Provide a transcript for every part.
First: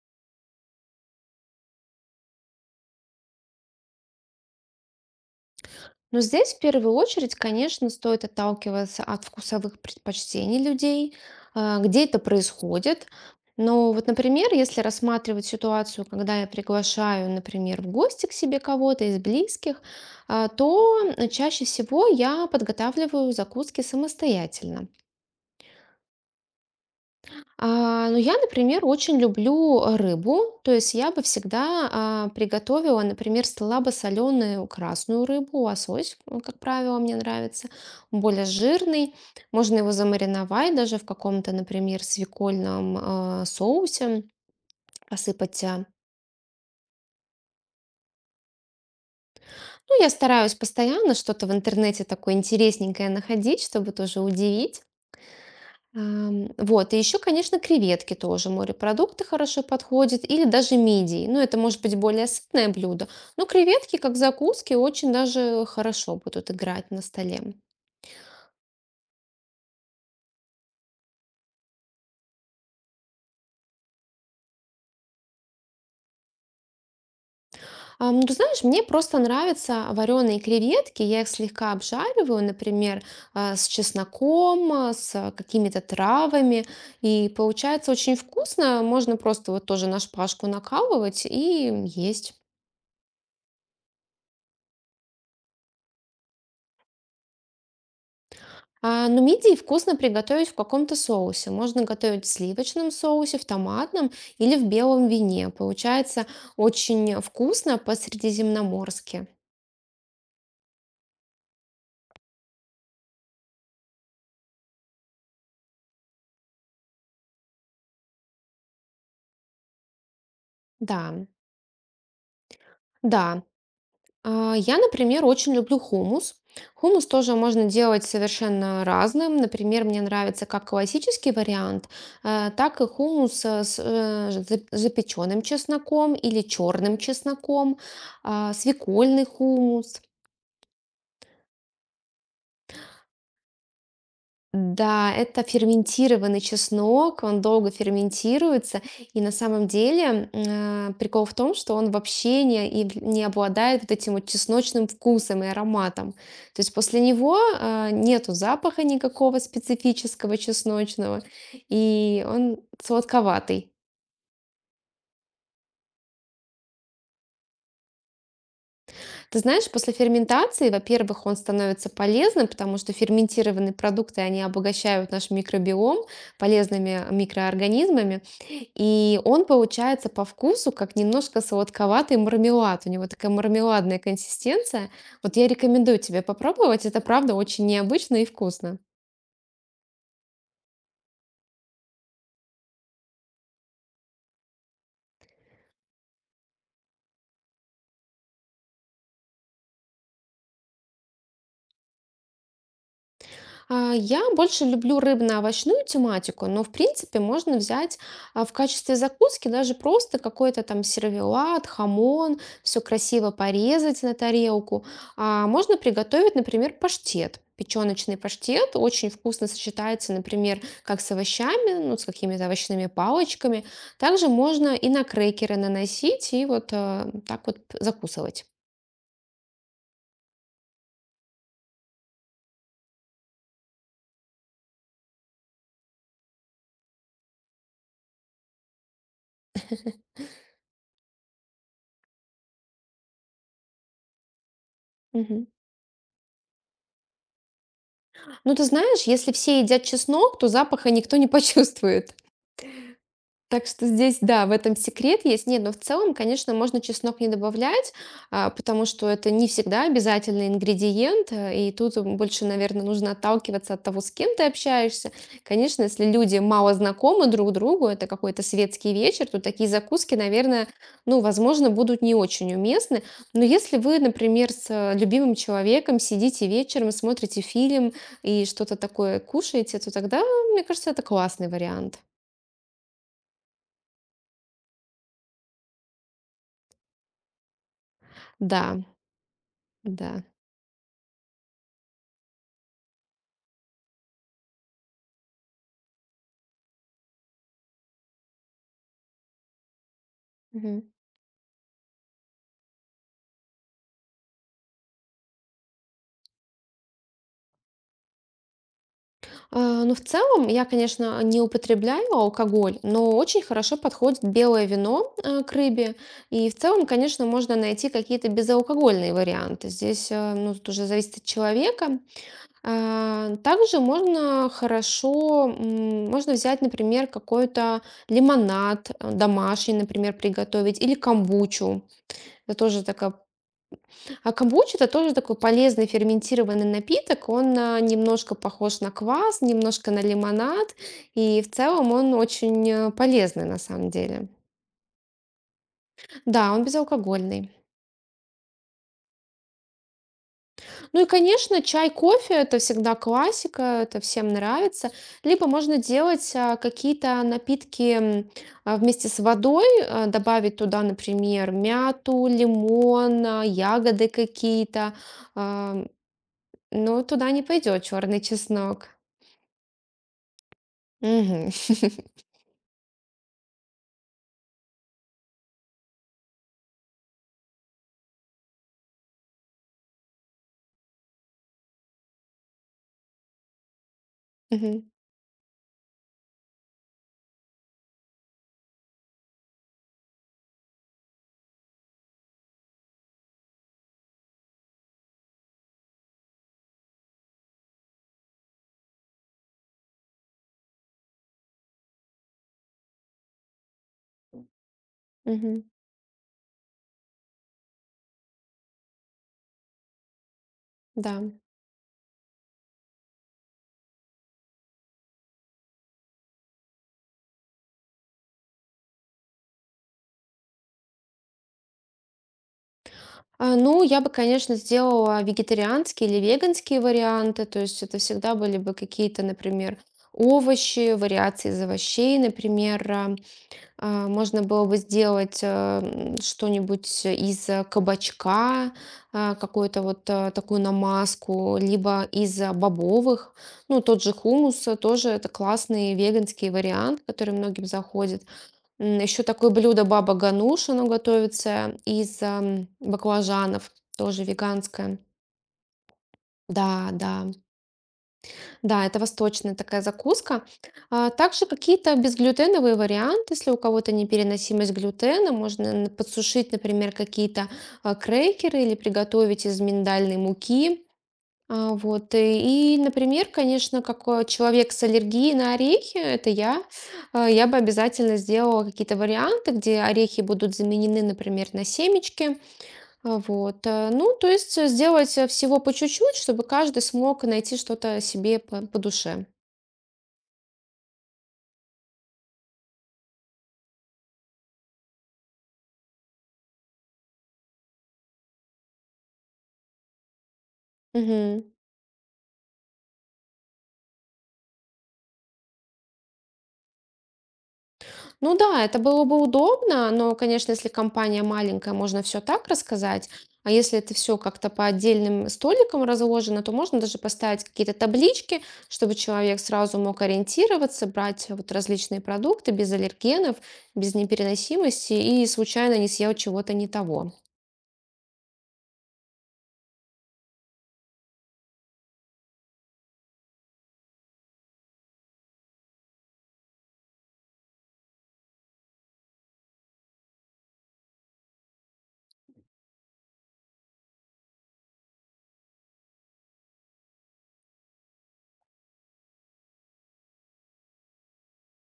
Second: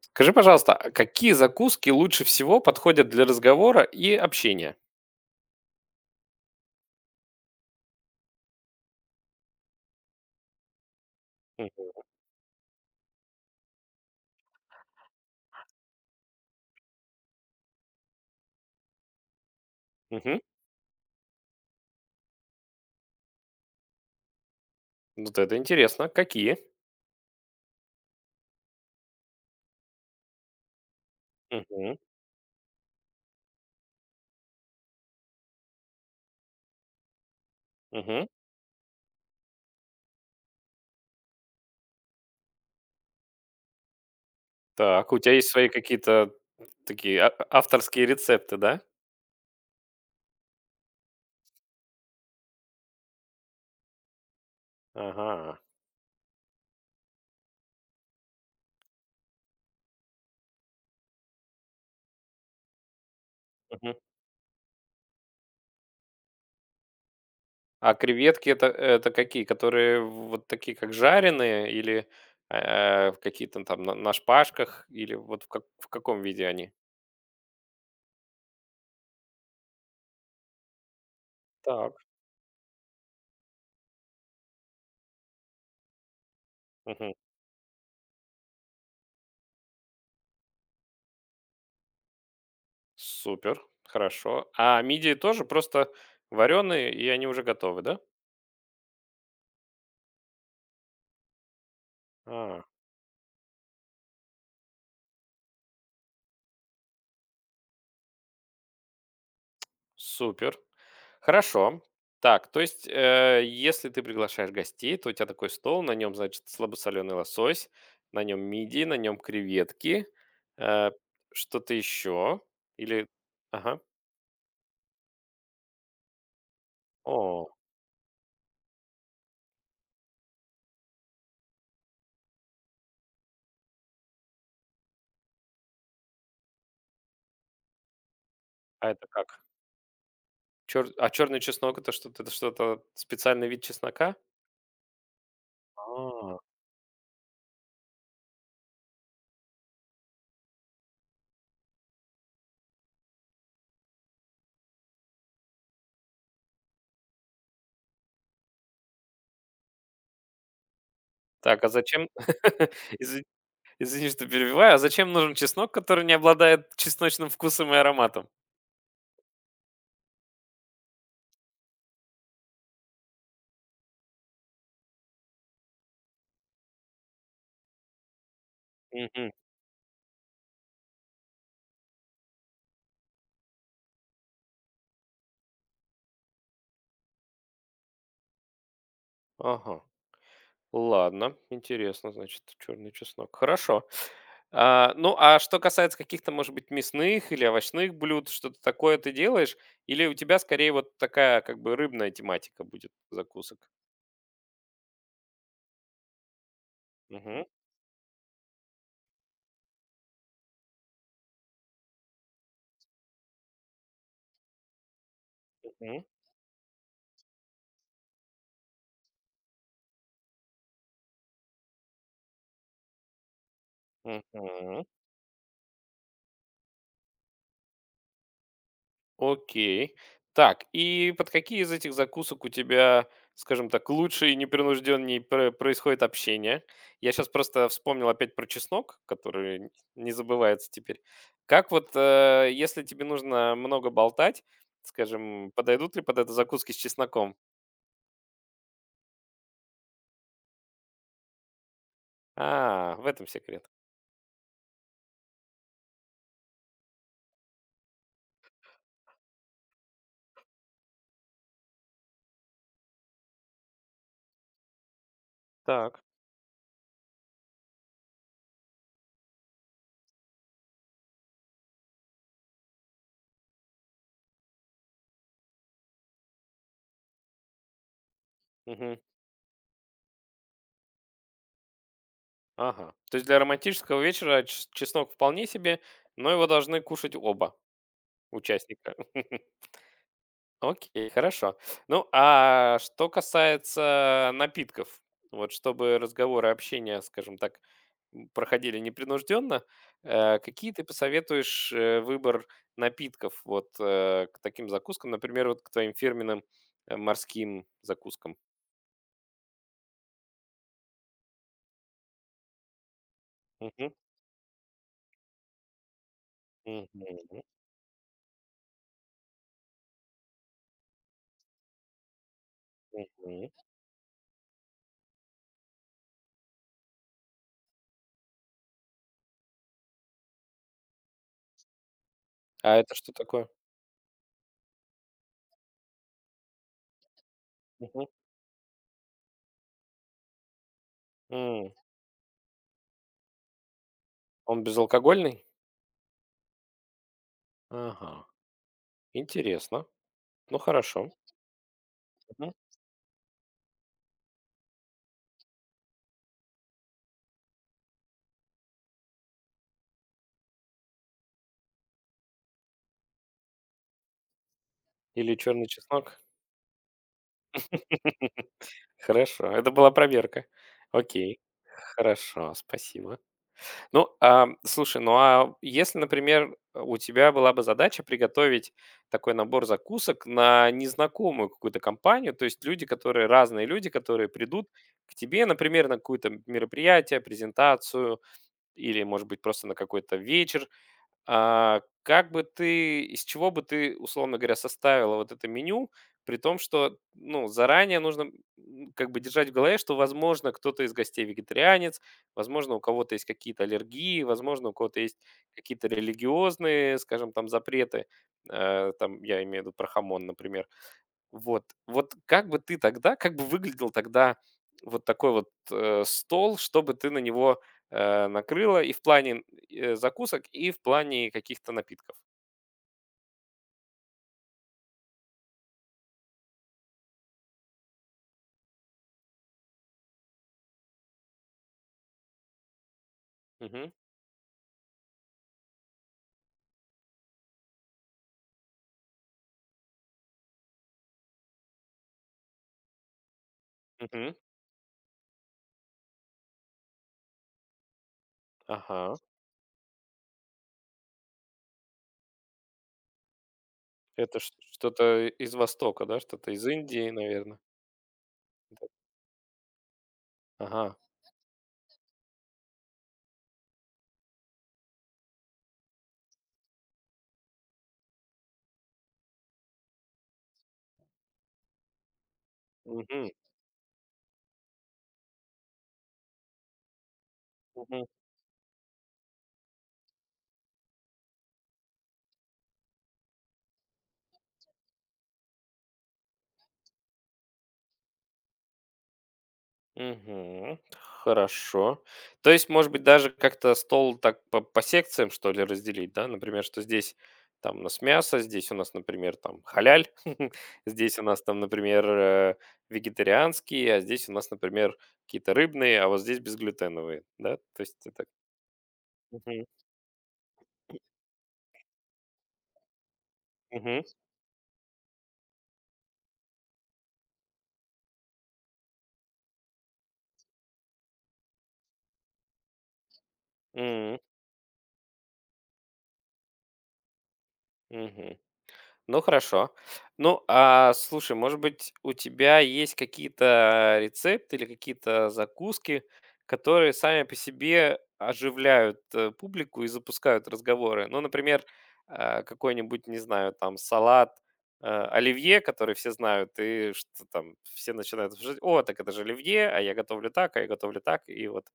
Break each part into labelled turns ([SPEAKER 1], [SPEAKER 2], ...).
[SPEAKER 1] Скажи, пожалуйста, а какие закуски лучше всего подходят для разговора и общения?
[SPEAKER 2] Но здесь в первую очередь, конечно, стоит отталкиваться от вкусовых предпочтений людей,
[SPEAKER 1] М,
[SPEAKER 2] где это происходит. Но вот, например, если рассматривать ситуацию, когда я приглашаю, например, в гости к себе кого-то из близких,
[SPEAKER 1] мгм.
[SPEAKER 2] то чаще всего я подготавливаю закуски самостоятельно.
[SPEAKER 1] Вот это интересно. Какие?
[SPEAKER 2] Ну, я, например, очень люблю рыбу, то есть я бы всегда
[SPEAKER 1] Мгм,
[SPEAKER 2] приготовила, например, слабосоленую красную рыбу, лосось, он, как правило, мне нравится, он
[SPEAKER 1] мгм.
[SPEAKER 2] более жирный, можно его замариновать даже в каком-то, например, свекольном соусе,
[SPEAKER 1] Так, у тебя есть
[SPEAKER 2] посыпать.
[SPEAKER 1] свои какие-то такие авторские рецепты, да?
[SPEAKER 2] Ну, я стараюсь постоянно что-то в интернете такое интересненькое находить, чтобы тоже удивить.
[SPEAKER 1] Ага.
[SPEAKER 2] Вот, и еще, конечно, креветки тоже, морепродукты хорошо подходят, или даже мидии. Ну, это может быть более сытное блюдо, но
[SPEAKER 1] Мгм.
[SPEAKER 2] креветки, как закуски, очень даже хорошо будут играть на столе.
[SPEAKER 1] А креветки это какие? Которые вот такие, как жареные, или какие-то там на шпажках, или вот в каком виде они?
[SPEAKER 2] Ну, ты знаешь, мне просто нравятся вареные креветки, я их слегка
[SPEAKER 1] Так.
[SPEAKER 2] обжариваю, например, с чесноком, с какими-то травами,
[SPEAKER 1] Мгм.
[SPEAKER 2] и получается очень вкусно, можно просто вот тоже на шпажку накалывать и есть.
[SPEAKER 1] Супер, хорошо. А мидии тоже просто вареные, и они уже готовы, да?
[SPEAKER 2] Ну, мидии вкусно приготовить в каком-то соусе. Можно готовить в
[SPEAKER 1] А,
[SPEAKER 2] сливочном соусе, в томатном или в белом вине. Получается очень вкусно по-средиземноморски.
[SPEAKER 1] Супер. Хорошо. Так, то есть, если ты приглашаешь гостей, то у тебя такой стол, на нем, значит, слабосоленый лосось, на нем мидии, на нем креветки, э,
[SPEAKER 2] Да,
[SPEAKER 1] что-то еще. Или.
[SPEAKER 2] да.
[SPEAKER 1] Ага.
[SPEAKER 2] Я, например, очень люблю хумус. Хумус тоже
[SPEAKER 1] О,
[SPEAKER 2] можно делать совершенно разным. Например, мне нравится как классический вариант, так и хумус с запеченным чесноком или черным чесноком,
[SPEAKER 1] а это
[SPEAKER 2] свекольный
[SPEAKER 1] как?
[SPEAKER 2] хумус.
[SPEAKER 1] А черный чеснок это что-то специальный вид чеснока?
[SPEAKER 2] Да, это
[SPEAKER 1] А,
[SPEAKER 2] ферментированный чеснок, он долго ферментируется, и на самом деле прикол в том, что он вообще не, и не обладает вот этим вот чесночным вкусом и ароматом. То есть после него нету запаха никакого специфического чесночного,
[SPEAKER 1] Так, а зачем?
[SPEAKER 2] и он
[SPEAKER 1] Изви-
[SPEAKER 2] сладковатый.
[SPEAKER 1] Извини, что перебиваю. А зачем нужен чеснок, который не обладает чесночным вкусом и ароматом?
[SPEAKER 2] Ты знаешь, после ферментации, во-первых, он становится полезным, потому что ферментированные продукты, они обогащают наш микробиом полезными микроорганизмами, и
[SPEAKER 1] Мгм.
[SPEAKER 2] он получается по вкусу как немножко сладковатый мармелад. У него такая мармеладная консистенция. Вот я рекомендую тебе попробовать. Это правда очень необычно и вкусно.
[SPEAKER 1] Ага. Ладно, интересно, значит, черный чеснок. Хорошо. Ну, а что касается каких-то, может быть, мясных или овощных блюд, что-то такое ты делаешь? Или у тебя скорее вот такая как бы рыбная тематика будет закусок?
[SPEAKER 2] Я больше люблю рыбно-овощную тематику, но в принципе
[SPEAKER 1] Мгм.
[SPEAKER 2] можно взять в качестве закуски даже просто какой-то там сервелат, хамон, все красиво порезать на тарелку. А можно приготовить, например, паштет. Печеночный паштет очень вкусно сочетается, например, как с овощами, ну, с какими-то овощными палочками. Также можно и на крекеры наносить и вот так вот закусывать.
[SPEAKER 1] Окей. Так, и под какие из этих закусок у тебя, скажем так, лучше и непринужденнее происходит общение? Я сейчас просто вспомнил опять про чеснок, который не забывается теперь. Как вот, если тебе нужно много болтать,
[SPEAKER 2] Мгм.
[SPEAKER 1] скажем, подойдут ли под это закуски с чесноком?
[SPEAKER 2] Ну, ты знаешь, если все едят чеснок, то запаха никто не почувствует.
[SPEAKER 1] А, в этом
[SPEAKER 2] Так
[SPEAKER 1] секрет.
[SPEAKER 2] что здесь, да, в этом секрет есть. Нет, но в целом, конечно, можно чеснок не добавлять, потому что это не всегда обязательный ингредиент, и тут больше, наверное, нужно отталкиваться от того, с кем ты общаешься. Конечно,
[SPEAKER 1] Так.
[SPEAKER 2] если люди мало знакомы друг другу, это какой-то светский вечер, то такие закуски, наверное, ну, возможно, будут не очень уместны. Но если вы, например, с любимым человеком сидите вечером, смотрите фильм и что-то
[SPEAKER 1] Мгм.
[SPEAKER 2] такое кушаете, то тогда, мне кажется, это классный вариант.
[SPEAKER 1] Ага. То есть для романтического вечера чеснок вполне себе, но его должны кушать оба
[SPEAKER 2] Да,
[SPEAKER 1] участника.
[SPEAKER 2] да.
[SPEAKER 1] Окей, хорошо. Ну, а что касается напитков, вот чтобы разговоры, общение, скажем так, проходили непринужденно, какие
[SPEAKER 2] Мгм.
[SPEAKER 1] ты посоветуешь выбор напитков вот к таким закускам, например, вот к твоим фирменным морским закускам?
[SPEAKER 2] Ну, в целом, я, конечно, не употребляю алкоголь, но очень хорошо
[SPEAKER 1] Мгм,
[SPEAKER 2] подходит белое вино к рыбе. И в целом, конечно,
[SPEAKER 1] мгм,
[SPEAKER 2] можно найти какие-то безалкогольные варианты. Здесь, ну, тут уже зависит от человека.
[SPEAKER 1] мгм.
[SPEAKER 2] Также можно хорошо, можно взять, например, какой-то лимонад домашний, например, приготовить, или камбучу. Это
[SPEAKER 1] А
[SPEAKER 2] тоже
[SPEAKER 1] это что
[SPEAKER 2] такая
[SPEAKER 1] такое?
[SPEAKER 2] А камбуч- это тоже такой полезный ферментированный напиток. Он,
[SPEAKER 1] Мгм.
[SPEAKER 2] немножко похож на квас, немножко на лимонад, и в
[SPEAKER 1] М,
[SPEAKER 2] целом он очень, полезный на самом деле.
[SPEAKER 1] Он безалкогольный?
[SPEAKER 2] Да, он безалкогольный.
[SPEAKER 1] Ага, интересно. Ну,
[SPEAKER 2] Ну и,
[SPEAKER 1] хорошо.
[SPEAKER 2] конечно, чай, кофе-
[SPEAKER 1] Мгм.
[SPEAKER 2] это всегда классика, это всем нравится. Либо можно делать, какие-то напитки, вместе с водой, добавить туда, например, мяту, лимон, ягоды какие-то.
[SPEAKER 1] Или черный
[SPEAKER 2] Ам,
[SPEAKER 1] чеснок?
[SPEAKER 2] но туда не пойдет черный чеснок.
[SPEAKER 1] Хорошо, это была проверка. Окей,
[SPEAKER 2] Мгм.
[SPEAKER 1] хорошо, спасибо. Ну, слушай, ну а если, например, у тебя была бы задача приготовить такой набор закусок на незнакомую какую-то компанию, то есть люди, которые разные люди, которые придут
[SPEAKER 2] Мгм.
[SPEAKER 1] к тебе, например, на какое-то мероприятие, презентацию или, может быть, просто на какой-то вечер, как бы ты, из чего бы ты, условно говоря, составила вот это меню, при том, что, ну, заранее нужно как бы держать в голове, что, возможно, кто-то из гостей вегетарианец, возможно, у кого-то есть какие-то аллергии, возможно, у кого-то есть
[SPEAKER 2] Мгм.
[SPEAKER 1] какие-то религиозные, скажем, там запреты. Там я имею в виду про хамон, например.
[SPEAKER 2] Да.
[SPEAKER 1] Вот. Вот как бы ты тогда, как бы выглядел тогда вот такой вот, стол, чтобы ты на него, накрыла и в плане, закусок, и в плане каких-то напитков?
[SPEAKER 2] Ну, я бы, конечно, сделала вегетарианские или веганские варианты. То есть это всегда были бы какие-то, например, овощи, вариации из овощей. Например,
[SPEAKER 1] Мгм.
[SPEAKER 2] можно было бы сделать что-нибудь из кабачка, какую-то вот такую намазку, либо из бобовых. Ну, тот же
[SPEAKER 1] Мгм.
[SPEAKER 2] хумус тоже это классный веганский вариант, который многим заходит.
[SPEAKER 1] Ага.
[SPEAKER 2] Еще такое блюдо баба гануш, оно готовится из баклажанов, тоже
[SPEAKER 1] Это ш
[SPEAKER 2] веганское.
[SPEAKER 1] что-то из Востока, да? Что-то из
[SPEAKER 2] Да,
[SPEAKER 1] Индии,
[SPEAKER 2] да,
[SPEAKER 1] наверное.
[SPEAKER 2] да, это восточная такая закуска.
[SPEAKER 1] Ага.
[SPEAKER 2] А также какие-то безглютеновые варианты, если у кого-то непереносимость глютена, можно подсушить, например, какие-то крекеры или приготовить из миндальной муки, вот, и, например,
[SPEAKER 1] Мгм.
[SPEAKER 2] конечно, как, человек с аллергией на орехи — это я, я бы
[SPEAKER 1] Мгм.
[SPEAKER 2] обязательно сделала какие-то варианты, где орехи будут заменены, например, на семечки. Вот, ну, то есть, сделать, всего по чуть-чуть, чтобы каждый смог найти что-то себе по душе.
[SPEAKER 1] Мгм. Хорошо. То есть, может быть, даже как-то стол так по секциям, что ли, разделить, да? Например, что здесь там у нас мясо, здесь у нас, например, там халяль, здесь у нас
[SPEAKER 2] Мгм.
[SPEAKER 1] там, например, вегетарианские, а здесь у нас, например, какие-то рыбные, а вот здесь безглютеновые, да? То есть это.
[SPEAKER 2] Ну да, это было бы
[SPEAKER 1] Мгм.
[SPEAKER 2] удобно, но, конечно, если компания маленькая, можно все так рассказать. А если это
[SPEAKER 1] Мгм.
[SPEAKER 2] все как-то по отдельным столикам разложено, то можно даже поставить какие-то таблички, чтобы человек сразу мог ориентироваться, брать вот различные продукты без аллергенов, без
[SPEAKER 1] М.
[SPEAKER 2] непереносимости и случайно не съел чего-то не того.
[SPEAKER 1] Мгм. Ну, хорошо. Ну, а слушай, может быть, у тебя есть какие-то рецепты или какие-то закуски, которые сами по себе оживляют публику и запускают разговоры? Ну, например, какой-нибудь, не знаю, там, салат оливье, который все знают, и что там все начинают обсуждать, о, так это же оливье, а я готовлю так, а я готовлю так, и вот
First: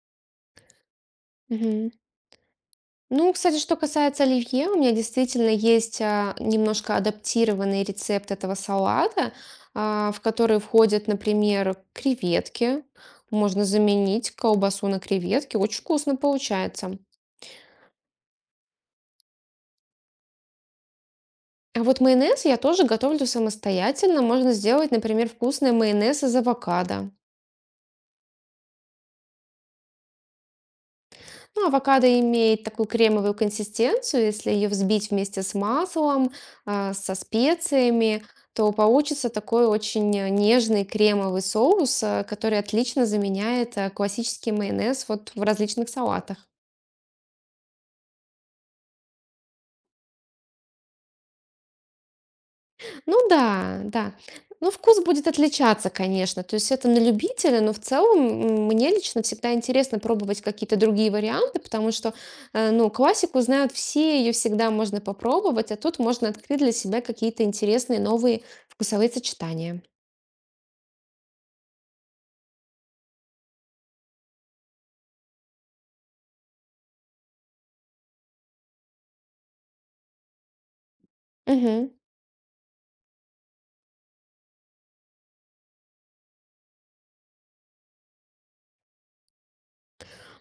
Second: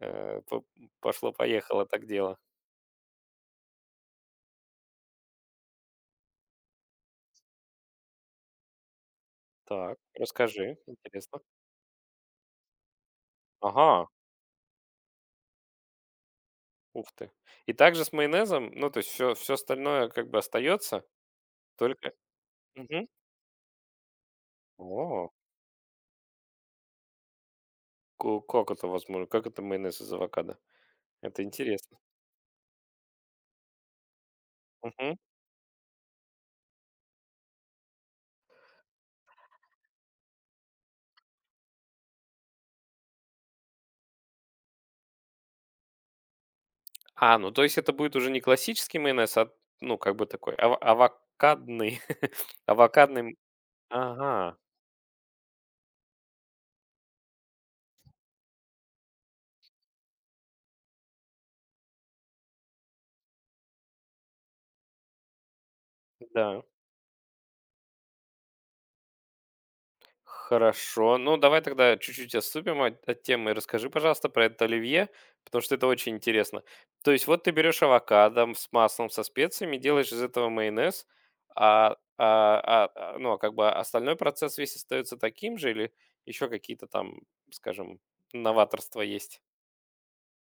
[SPEAKER 1] э, по- пошло-поехало
[SPEAKER 2] Мгм.
[SPEAKER 1] так дело.
[SPEAKER 2] Ну, кстати, что касается оливье, у меня действительно есть немножко адаптированный рецепт этого салата,
[SPEAKER 1] Так,
[SPEAKER 2] в который
[SPEAKER 1] расскажи,
[SPEAKER 2] входят,
[SPEAKER 1] интересно.
[SPEAKER 2] например, креветки. Можно
[SPEAKER 1] Ага.
[SPEAKER 2] заменить колбасу на креветки. Очень вкусно получается.
[SPEAKER 1] Ух ты. И также с майонезом, ну, то есть все остальное как бы остается,
[SPEAKER 2] А вот
[SPEAKER 1] только.
[SPEAKER 2] майонез я тоже
[SPEAKER 1] Мгм.
[SPEAKER 2] готовлю самостоятельно. Можно сделать, например,
[SPEAKER 1] О,
[SPEAKER 2] вкусный майонез из авокадо.
[SPEAKER 1] ко как это возможно? Как это майонез из авокадо? Это
[SPEAKER 2] Ну,
[SPEAKER 1] интересно.
[SPEAKER 2] авокадо имеет такую кремовую консистенцию. Если ее взбить
[SPEAKER 1] Мгм.
[SPEAKER 2] вместе с маслом, со специями, то получится такой очень нежный кремовый соус, который отлично заменяет классический майонез вот в различных салатах.
[SPEAKER 1] Ну, то есть это будет уже не классический майонез, ну, как бы такой ава авокадный авокадный.
[SPEAKER 2] Ну да, да.
[SPEAKER 1] Ага,
[SPEAKER 2] Ну, вкус будет отличаться, конечно. То есть это на любителя, но в целом мне лично всегда интересно пробовать какие-то другие варианты, потому что, ну, классику знают все, ее всегда можно попробовать, а тут можно открыть
[SPEAKER 1] да.
[SPEAKER 2] для себя какие-то интересные новые вкусовые сочетания.
[SPEAKER 1] Хорошо. Ну, давай тогда чуть-чуть отступим от темы. Расскажи, пожалуйста, про это оливье, потому что это очень интересно. То есть вот ты берешь авокадо, с маслом, со специями, делаешь из этого майонез,
[SPEAKER 2] Мгм.
[SPEAKER 1] а, а- ну, а как бы остальной процесс весь остается таким же или еще какие-то там, скажем, новаторства есть?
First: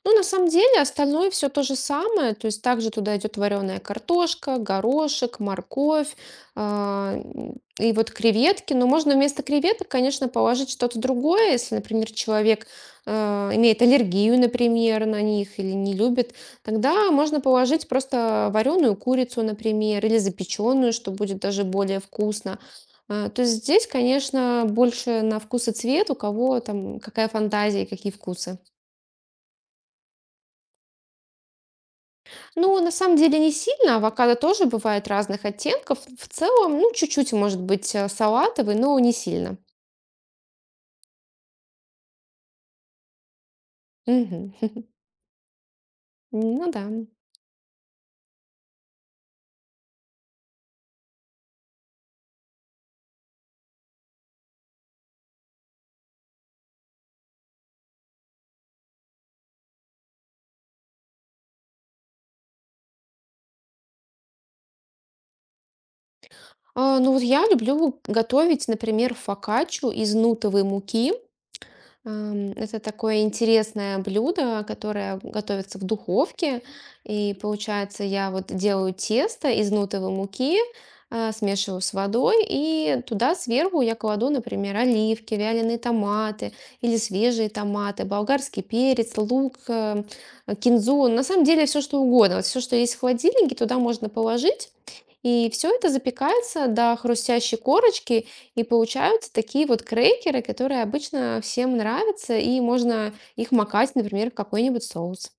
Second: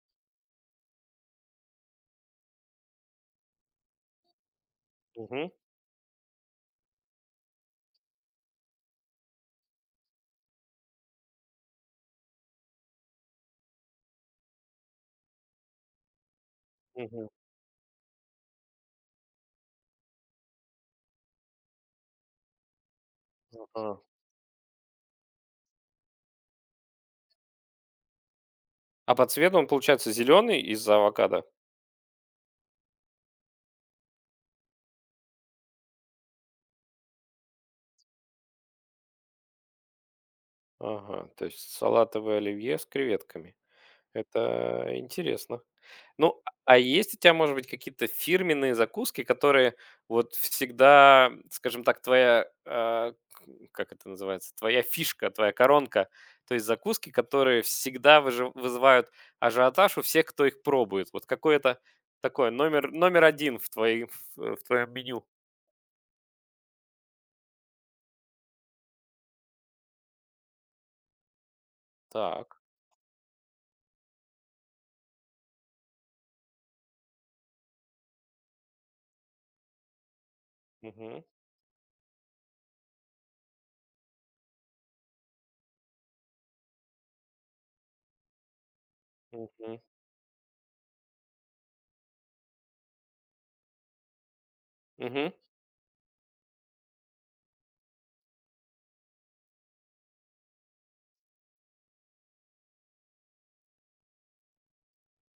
[SPEAKER 2] Ну, на самом деле, остальное все то же самое. То есть также туда идет вареная картошка, горошек,
[SPEAKER 1] Мгм,
[SPEAKER 2] морковь, и вот креветки. Но можно вместо креветок, конечно, положить что-то другое. Если, например, человек имеет аллергию, например, на них или не любит, тогда
[SPEAKER 1] мгм,
[SPEAKER 2] можно положить просто вареную курицу, например, или запеченную, что будет даже более вкусно. То есть здесь,
[SPEAKER 1] ага.
[SPEAKER 2] конечно, больше на вкус и цвет, у кого там какая фантазия и какие вкусы.
[SPEAKER 1] А по цвету он получается зеленый из-за авокадо?
[SPEAKER 2] Ну, на самом деле не сильно. Авокадо тоже бывает разных оттенков. В целом, ну, чуть-чуть может быть салатовый, но не сильно.
[SPEAKER 1] Ага, то есть салатовое оливье с креветками.
[SPEAKER 2] Мгм.
[SPEAKER 1] Это интересно. Ну, а
[SPEAKER 2] Ну
[SPEAKER 1] а
[SPEAKER 2] да.
[SPEAKER 1] есть у тебя, может быть, какие-то фирменные закуски, которые вот всегда, скажем так, твоя, как это называется, твоя фишка, твоя коронка, то есть закуски, которые всегда вызывают ажиотаж у всех, кто их пробует. Вот какое-то такое номер один в в твоем меню.
[SPEAKER 2] Ну вот я люблю готовить, например, фокаччу из нутовой муки.
[SPEAKER 1] Так.
[SPEAKER 2] Это такое интересное блюдо, которое готовится в духовке. И получается, я вот делаю тесто из нутовой муки,
[SPEAKER 1] Мгм.
[SPEAKER 2] смешиваю с водой, и туда сверху я кладу, например, оливки, вяленые томаты или свежие томаты, болгарский перец, лук,
[SPEAKER 1] Мгм.
[SPEAKER 2] кинзу. На самом деле все, что угодно. Вот все, что есть в холодильнике, туда можно положить.
[SPEAKER 1] Мгм.
[SPEAKER 2] И все это запекается до хрустящей корочки, и получаются такие вот крекеры, которые обычно всем нравятся, и можно их макать, например, в какой-нибудь соус.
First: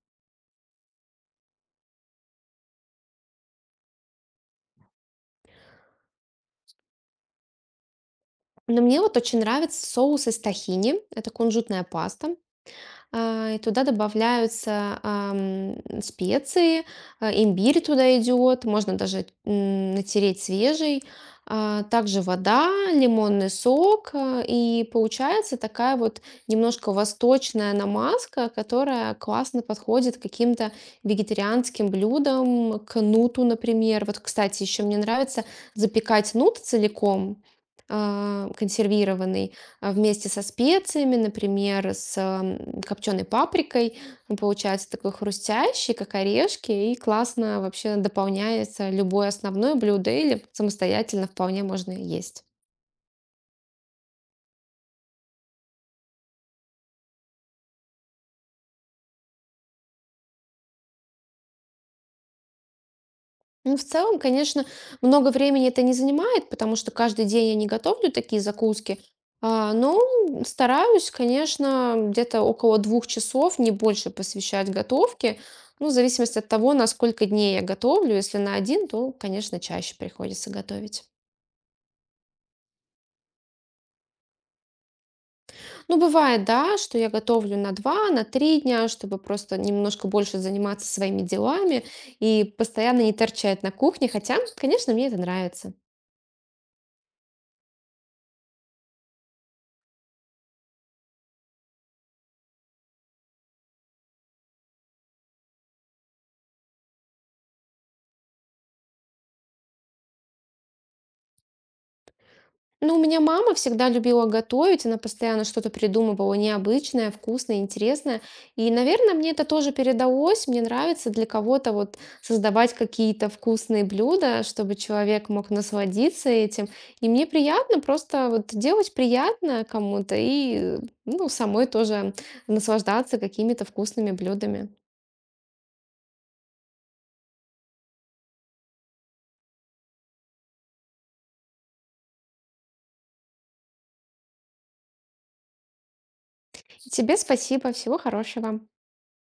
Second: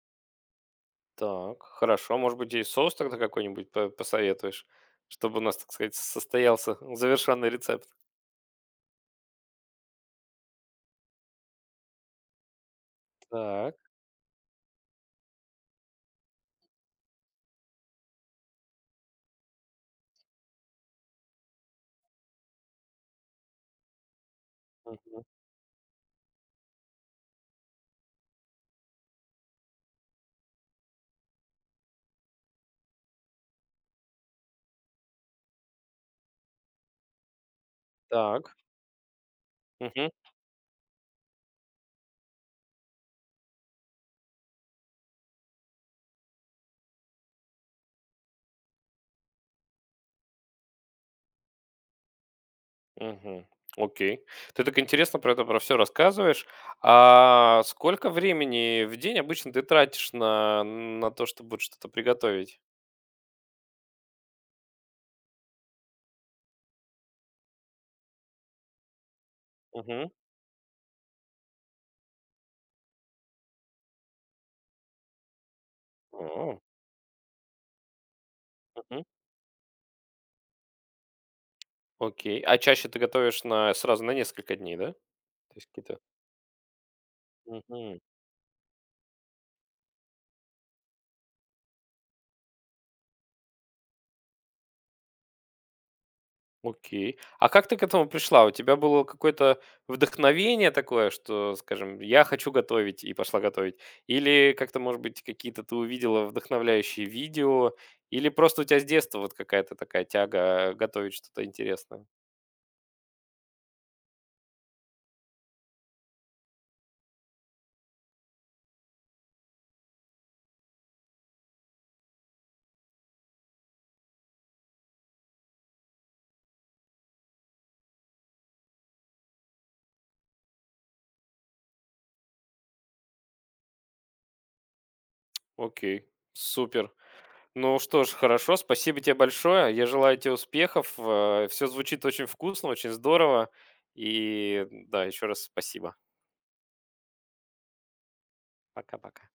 [SPEAKER 1] Так, хорошо. Может быть, и соус тогда какой-нибудь посоветуешь, чтобы у нас, так сказать, состоялся завершенный рецепт.
[SPEAKER 2] Но мне вот очень нравится соус из тахини, это кунжутная паста. И
[SPEAKER 1] Так.
[SPEAKER 2] туда добавляются, специи, имбирь туда идет, можно даже натереть свежий, также вода, лимонный сок, и
[SPEAKER 1] Мгм.
[SPEAKER 2] получается такая вот немножко восточная намазка, которая классно подходит к каким-то вегетарианским блюдам, к нуту, например. Вот, кстати, еще мне нравится запекать нут целиком,
[SPEAKER 1] Так.
[SPEAKER 2] консервированный,
[SPEAKER 1] Мгм.
[SPEAKER 2] вместе со специями, например, с копченой паприкой. Он получается такой хрустящий, как орешки, и классно вообще дополняется любое основное блюдо или самостоятельно вполне можно и есть.
[SPEAKER 1] Мгм. Окей. Ты так интересно про это про все рассказываешь. А сколько времени в день обычно ты тратишь на то, чтобы вот что-то приготовить?
[SPEAKER 2] Ну, в целом, конечно, много времени это не занимает, потому что каждый день я не готовлю такие закуски. Но
[SPEAKER 1] Мгм.
[SPEAKER 2] стараюсь, конечно, где-то около 2 часов, не больше посвящать готовке. Ну, в зависимости от
[SPEAKER 1] О,
[SPEAKER 2] того, на сколько дней я готовлю. Если на один,
[SPEAKER 1] мгм.
[SPEAKER 2] то, конечно, чаще приходится готовить.
[SPEAKER 1] Окей. А чаще ты готовишь на сразу на несколько дней, да? То есть какие-то.
[SPEAKER 2] Ну, бывает, да, что я готовлю на
[SPEAKER 1] Мгм.
[SPEAKER 2] 2, на 3 дня, чтобы просто немножко больше заниматься своими делами и постоянно не торчать на кухне. Хотя, конечно, мне это нравится.
[SPEAKER 1] Окей. А как ты к этому пришла? У тебя было какое-то вдохновение такое, что, скажем, я хочу готовить и пошла готовить? Или как-то, может быть, какие-то ты увидела вдохновляющие видео? Или просто у тебя с детства вот какая-то такая тяга готовить что-то интересное?
[SPEAKER 2] Ну, у меня мама всегда любила готовить, она постоянно что-то придумывала необычное, вкусное, интересное. И, наверное, мне это тоже передалось. Мне нравится для кого-то вот создавать какие-то вкусные блюда, чтобы человек мог насладиться этим. И мне приятно просто вот делать приятно кому-то и, ну, самой тоже наслаждаться какими-то вкусными блюдами.
[SPEAKER 1] Окей. Супер. Ну что ж, хорошо, спасибо тебе большое. Я желаю тебе успехов. Все звучит очень вкусно, очень здорово. И да, еще раз спасибо.
[SPEAKER 2] Тебе спасибо, всего хорошего.
[SPEAKER 1] Пока-пока.